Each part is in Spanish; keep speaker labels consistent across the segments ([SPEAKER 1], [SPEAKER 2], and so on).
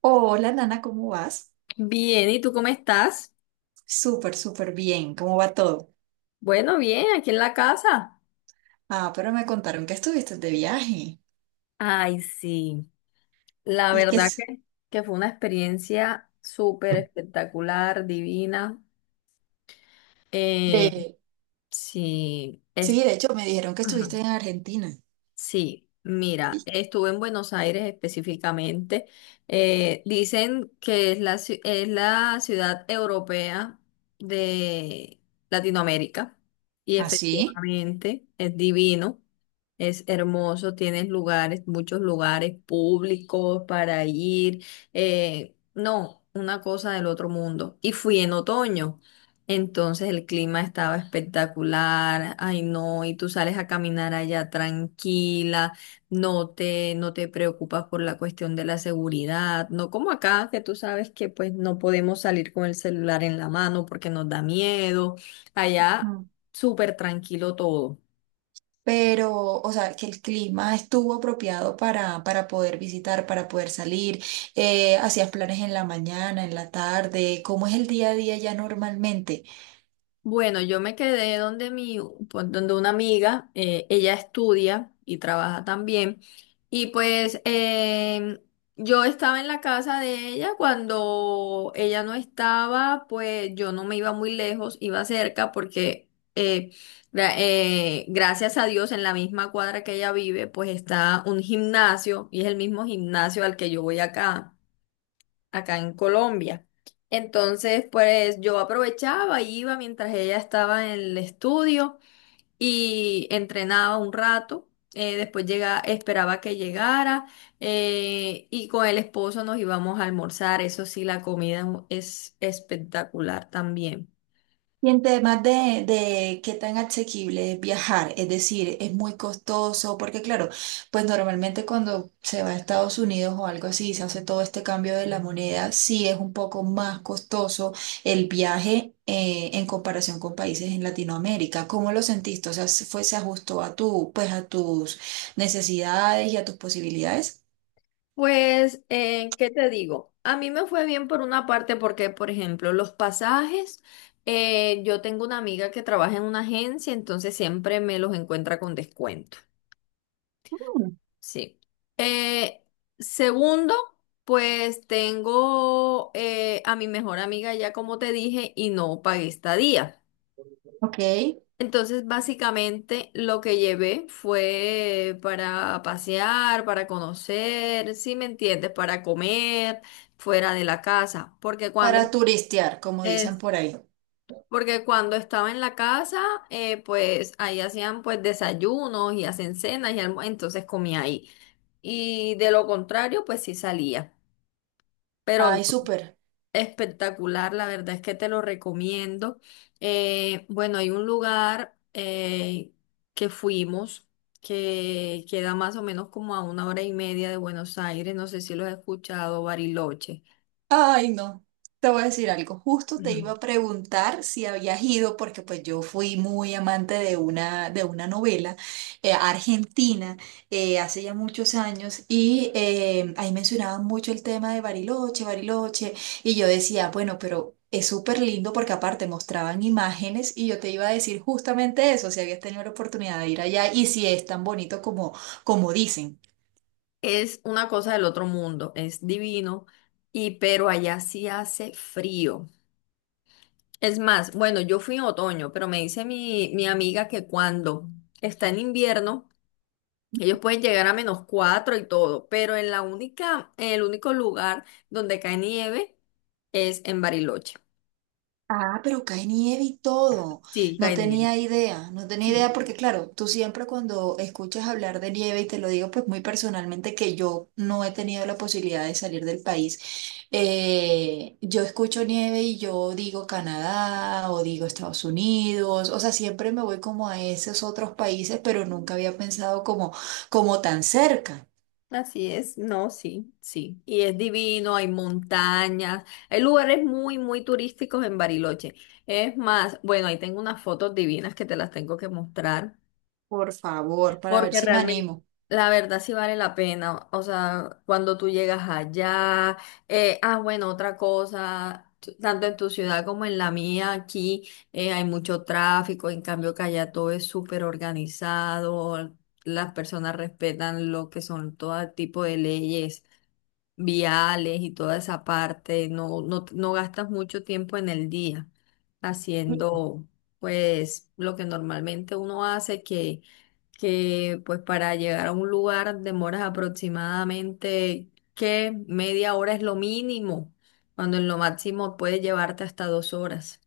[SPEAKER 1] Hola, Nana, ¿cómo vas?
[SPEAKER 2] Bien, ¿y tú cómo estás?
[SPEAKER 1] Súper bien. ¿Cómo va todo?
[SPEAKER 2] Bueno, bien, aquí en la casa.
[SPEAKER 1] Ah, pero me contaron que estuviste de viaje
[SPEAKER 2] Ay, sí. La
[SPEAKER 1] y que
[SPEAKER 2] verdad
[SPEAKER 1] es
[SPEAKER 2] que, que fue una experiencia súper espectacular, divina. Eh,
[SPEAKER 1] de...
[SPEAKER 2] sí, es,
[SPEAKER 1] Sí, de hecho me dijeron que
[SPEAKER 2] ajá.
[SPEAKER 1] estuviste en Argentina.
[SPEAKER 2] Sí, mira,
[SPEAKER 1] ¿Y?
[SPEAKER 2] estuve en Buenos Aires específicamente. Dicen que es es la ciudad europea de Latinoamérica y
[SPEAKER 1] ¿Ah, sí?
[SPEAKER 2] efectivamente es divino, es hermoso, tienes lugares, muchos lugares públicos para ir. No, una cosa del otro mundo. Y fui en otoño. Entonces el clima estaba espectacular, ay no, y tú sales a caminar allá tranquila, no te preocupas por la cuestión de la seguridad, no como acá que tú sabes que pues no podemos salir con el celular en la mano porque nos da miedo, allá
[SPEAKER 1] Mm.
[SPEAKER 2] súper tranquilo todo.
[SPEAKER 1] Pero, o sea, que el clima estuvo apropiado para poder visitar, para poder salir. ¿Hacías planes en la mañana, en la tarde? ¿Cómo es el día a día ya normalmente?
[SPEAKER 2] Bueno, yo me quedé donde mi, pues, donde una amiga, ella estudia y trabaja también. Y pues yo estaba en la casa de ella cuando ella no estaba, pues yo no me iba muy lejos, iba cerca porque eh, gracias a Dios en la misma cuadra que ella vive, pues está un gimnasio y es el mismo gimnasio al que yo voy acá en Colombia. Entonces, pues yo aprovechaba, iba mientras ella estaba en el estudio y entrenaba un rato. Después llega, esperaba que llegara y con el esposo nos íbamos a almorzar. Eso sí, la comida es espectacular también.
[SPEAKER 1] Y en temas de qué tan asequible es viajar, es decir, es muy costoso, porque claro, pues normalmente cuando se va a Estados Unidos o algo así, se hace todo este cambio de la moneda, sí es un poco más costoso el viaje en comparación con países en Latinoamérica. ¿Cómo lo sentiste? O sea, ¿se ¿fue, se ajustó a tu, pues a tus necesidades y a tus posibilidades?
[SPEAKER 2] Pues, ¿qué te digo? A mí me fue bien por una parte porque, por ejemplo, los pasajes, yo tengo una amiga que trabaja en una agencia, entonces siempre me los encuentra con descuento.
[SPEAKER 1] Mm.
[SPEAKER 2] Sí. Eh, Segundo, pues tengo a mi mejor amiga ya como te dije y no pagué estadía.
[SPEAKER 1] Ok,
[SPEAKER 2] Entonces, básicamente lo que llevé fue para pasear, para conocer, si me entiendes, para comer fuera de la casa,
[SPEAKER 1] para turistear, como dicen
[SPEAKER 2] es
[SPEAKER 1] por ahí.
[SPEAKER 2] porque cuando estaba en la casa, pues ahí hacían pues desayunos y hacen cenas y entonces comía ahí. Y de lo contrario, pues sí salía. Pero no,
[SPEAKER 1] Ay, súper.
[SPEAKER 2] espectacular, la verdad es que te lo recomiendo. Bueno, hay un lugar que fuimos que queda más o menos como a 1 hora y media de Buenos Aires, no sé si lo has escuchado, Bariloche.
[SPEAKER 1] Ay, no. Te voy a decir algo. Justo te iba
[SPEAKER 2] Ujú.
[SPEAKER 1] a preguntar si habías ido, porque pues yo fui muy amante de una novela argentina, hace ya muchos años y ahí mencionaban mucho el tema de Bariloche, Bariloche, y yo decía, bueno, pero es súper lindo porque aparte mostraban imágenes y yo te iba a decir justamente eso, si habías tenido la oportunidad de ir allá y si es tan bonito como, como dicen.
[SPEAKER 2] Es una cosa del otro mundo, es divino, y pero allá sí hace frío. Es más, bueno, yo fui en otoño, pero me dice mi amiga que cuando está en invierno, ellos pueden llegar a -4 y todo, pero en el único lugar donde cae nieve es en Bariloche.
[SPEAKER 1] Ah, pero cae nieve y todo.
[SPEAKER 2] Sí,
[SPEAKER 1] No
[SPEAKER 2] cae nieve.
[SPEAKER 1] tenía idea, no tenía
[SPEAKER 2] Sí.
[SPEAKER 1] idea porque claro, tú siempre cuando escuchas hablar de nieve, y te lo digo pues muy personalmente que yo no he tenido la posibilidad de salir del país, yo escucho nieve y yo digo Canadá o digo Estados Unidos, o sea, siempre me voy como a esos otros países, pero nunca había pensado como, como tan cerca.
[SPEAKER 2] Así es, no, sí, sí. Y es divino, hay montañas, hay lugares muy, muy turísticos en Bariloche. Es más, bueno, ahí tengo unas fotos divinas que te las tengo que mostrar,
[SPEAKER 1] Por favor, para ver
[SPEAKER 2] porque
[SPEAKER 1] si me
[SPEAKER 2] realmente,
[SPEAKER 1] animo.
[SPEAKER 2] la verdad sí vale la pena. O sea, cuando tú llegas allá, bueno, otra cosa, tanto en tu ciudad como en la mía, aquí hay mucho tráfico, en cambio que allá todo es súper organizado. Las personas respetan lo que son todo tipo de leyes viales y toda esa parte, no gastas mucho tiempo en el día haciendo pues lo que normalmente uno hace, que pues para llegar a un lugar demoras aproximadamente que 1/2 hora es lo mínimo, cuando en lo máximo puede llevarte hasta 2 horas.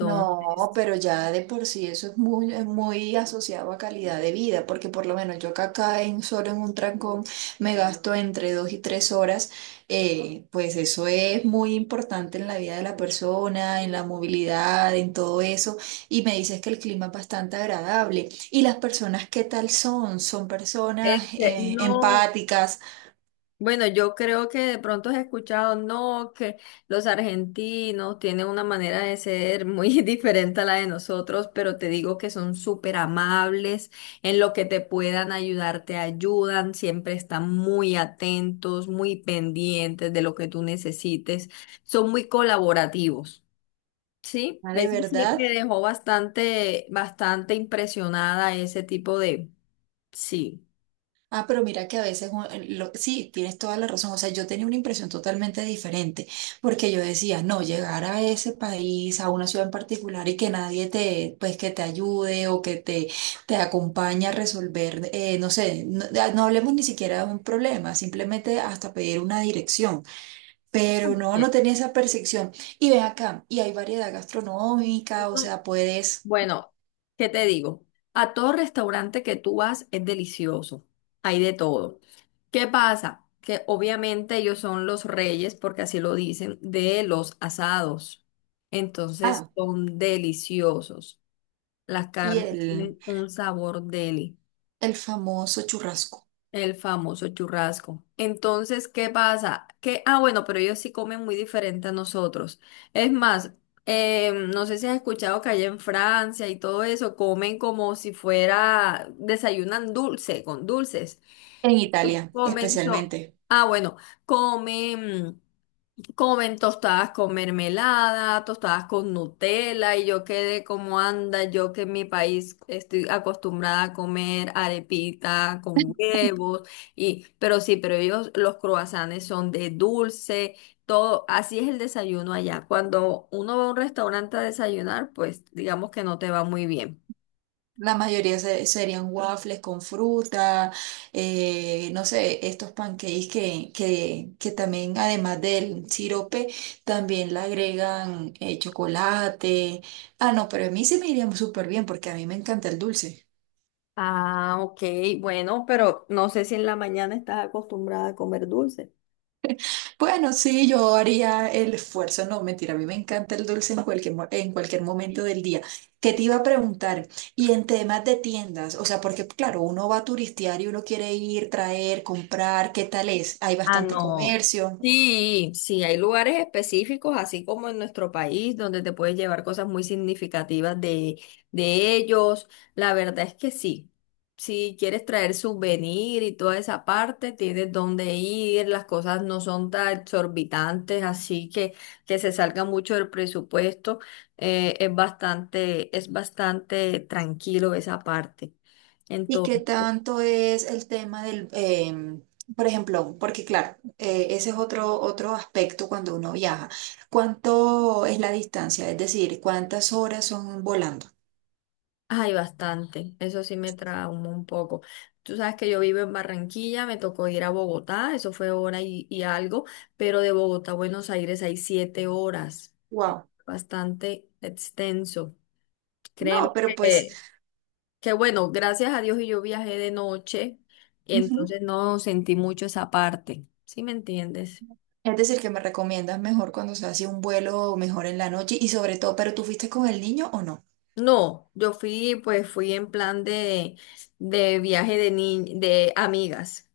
[SPEAKER 1] No, pero ya de por sí eso es muy asociado a calidad de vida, porque por lo menos yo que acá en solo en un trancón me gasto entre dos y tres horas, pues eso es muy importante en la vida de la persona, en la movilidad, en todo eso. Y me dices que el clima es bastante agradable. ¿Y las personas qué tal son? ¿Son personas,
[SPEAKER 2] no.
[SPEAKER 1] empáticas?
[SPEAKER 2] Bueno, yo creo que de pronto has escuchado, no, que los argentinos tienen una manera de ser muy diferente a la de nosotros, pero te digo que son súper amables, en lo que te puedan ayudar, te ayudan, siempre están muy atentos, muy pendientes de lo que tú necesites, son muy colaborativos. Sí,
[SPEAKER 1] Ah, ¿de
[SPEAKER 2] eso sí
[SPEAKER 1] verdad?
[SPEAKER 2] me dejó bastante, bastante impresionada ese tipo de, sí.
[SPEAKER 1] Ah, pero mira que a veces, sí, tienes toda la razón. O sea, yo tenía una impresión totalmente diferente, porque yo decía, no, llegar a ese país, a una ciudad en particular y que nadie te, pues, que te ayude o que te acompañe a resolver, no sé, no, ah, no hablemos ni siquiera de un problema, simplemente hasta pedir una dirección. Pero no, no
[SPEAKER 2] Bien.
[SPEAKER 1] tenía esa percepción. Y ven acá, y hay variedad gastronómica, o sea, puedes...
[SPEAKER 2] Bueno, ¿qué te digo? A todo restaurante que tú vas es delicioso, hay de todo. ¿Qué pasa? Que obviamente ellos son los reyes, porque así lo dicen, de los asados. Entonces
[SPEAKER 1] Ah,
[SPEAKER 2] son deliciosos. Las
[SPEAKER 1] y
[SPEAKER 2] carnes tienen un sabor deli.
[SPEAKER 1] el famoso churrasco
[SPEAKER 2] El famoso churrasco. Entonces, ¿qué pasa? Que, ah, bueno, pero ellos sí comen muy diferente a nosotros. Es más, no sé si has escuchado que allá en Francia y todo eso comen como si fuera, desayunan dulce, con dulces.
[SPEAKER 1] en Italia,
[SPEAKER 2] Comen, so-
[SPEAKER 1] especialmente.
[SPEAKER 2] ah, bueno, comen. Comen tostadas con mermelada, tostadas con Nutella, y yo quedé como anda, yo que en mi país estoy acostumbrada a comer arepita con huevos, y, pero sí, pero ellos, los croissants son de dulce, todo, así es el desayuno allá. Cuando uno va a un restaurante a desayunar, pues digamos que no te va muy bien.
[SPEAKER 1] La mayoría serían waffles con fruta, no sé, estos pancakes que también, además del sirope, también le agregan chocolate. Ah, no, pero a mí sí me iría súper bien porque a mí me encanta el dulce.
[SPEAKER 2] Ah, ok, bueno, pero no sé si en la mañana estás acostumbrada a comer dulce.
[SPEAKER 1] Bueno, sí, yo haría el esfuerzo, no, mentira, a mí me encanta el dulce en cualquier, en cualquier momento del día. ¿Qué te iba a preguntar? Y en temas de tiendas, o sea, porque claro, uno va a turistear y uno quiere ir, traer, comprar, ¿qué tal es? Hay
[SPEAKER 2] Ah,
[SPEAKER 1] bastante
[SPEAKER 2] no.
[SPEAKER 1] comercio.
[SPEAKER 2] Sí, sí, hay lugares específicos, así como en nuestro país, donde te puedes llevar cosas muy significativas de ellos. La verdad es que sí. Si quieres traer souvenir y toda esa parte, tienes dónde ir, las cosas no son tan exorbitantes, así que se salga mucho del presupuesto. Es bastante tranquilo esa parte.
[SPEAKER 1] ¿Y qué tanto es el tema del, por ejemplo, porque claro, ese es otro, otro aspecto cuando uno viaja? ¿Cuánto es la distancia? Es decir, ¿cuántas horas son volando?
[SPEAKER 2] Ay, bastante. Eso sí me traumó un poco. Tú sabes que yo vivo en Barranquilla, me tocó ir a Bogotá, eso fue hora y algo, pero de Bogotá a Buenos Aires hay 7 horas.
[SPEAKER 1] Wow.
[SPEAKER 2] Bastante extenso. Créeme
[SPEAKER 1] No, pero pues...
[SPEAKER 2] que bueno, gracias a Dios y yo viajé de noche, y
[SPEAKER 1] Ujú.
[SPEAKER 2] entonces no sentí mucho esa parte. ¿Sí me entiendes?
[SPEAKER 1] Es decir, que me recomiendas mejor cuando se hace un vuelo, mejor en la noche y sobre todo, ¿pero tú fuiste con el niño o no?
[SPEAKER 2] No, yo fui, pues fui en plan de viaje de de amigas.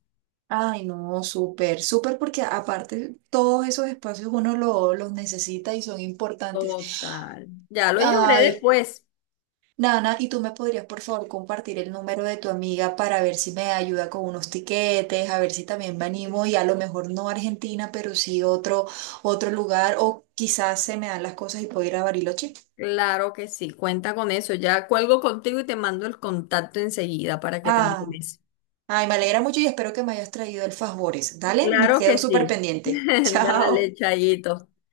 [SPEAKER 1] Ay, no, súper, súper, porque aparte todos esos espacios uno los necesita y son importantes.
[SPEAKER 2] Total. Ya lo llevaré
[SPEAKER 1] Ay,
[SPEAKER 2] después.
[SPEAKER 1] Nana, ¿y tú me podrías por favor compartir el número de tu amiga para ver si me ayuda con unos tiquetes, a ver si también me animo y a lo mejor no Argentina, pero sí otro, otro lugar o quizás se me dan las cosas y puedo ir a Bariloche?
[SPEAKER 2] Claro que sí, cuenta con eso. Ya cuelgo contigo y te mando el contacto enseguida para que te animes.
[SPEAKER 1] Ay, me alegra mucho y espero que me hayas traído el favores. Dale, me
[SPEAKER 2] Claro
[SPEAKER 1] quedo
[SPEAKER 2] que
[SPEAKER 1] súper
[SPEAKER 2] sí.
[SPEAKER 1] pendiente.
[SPEAKER 2] Dale,
[SPEAKER 1] Chao.
[SPEAKER 2] Chayito.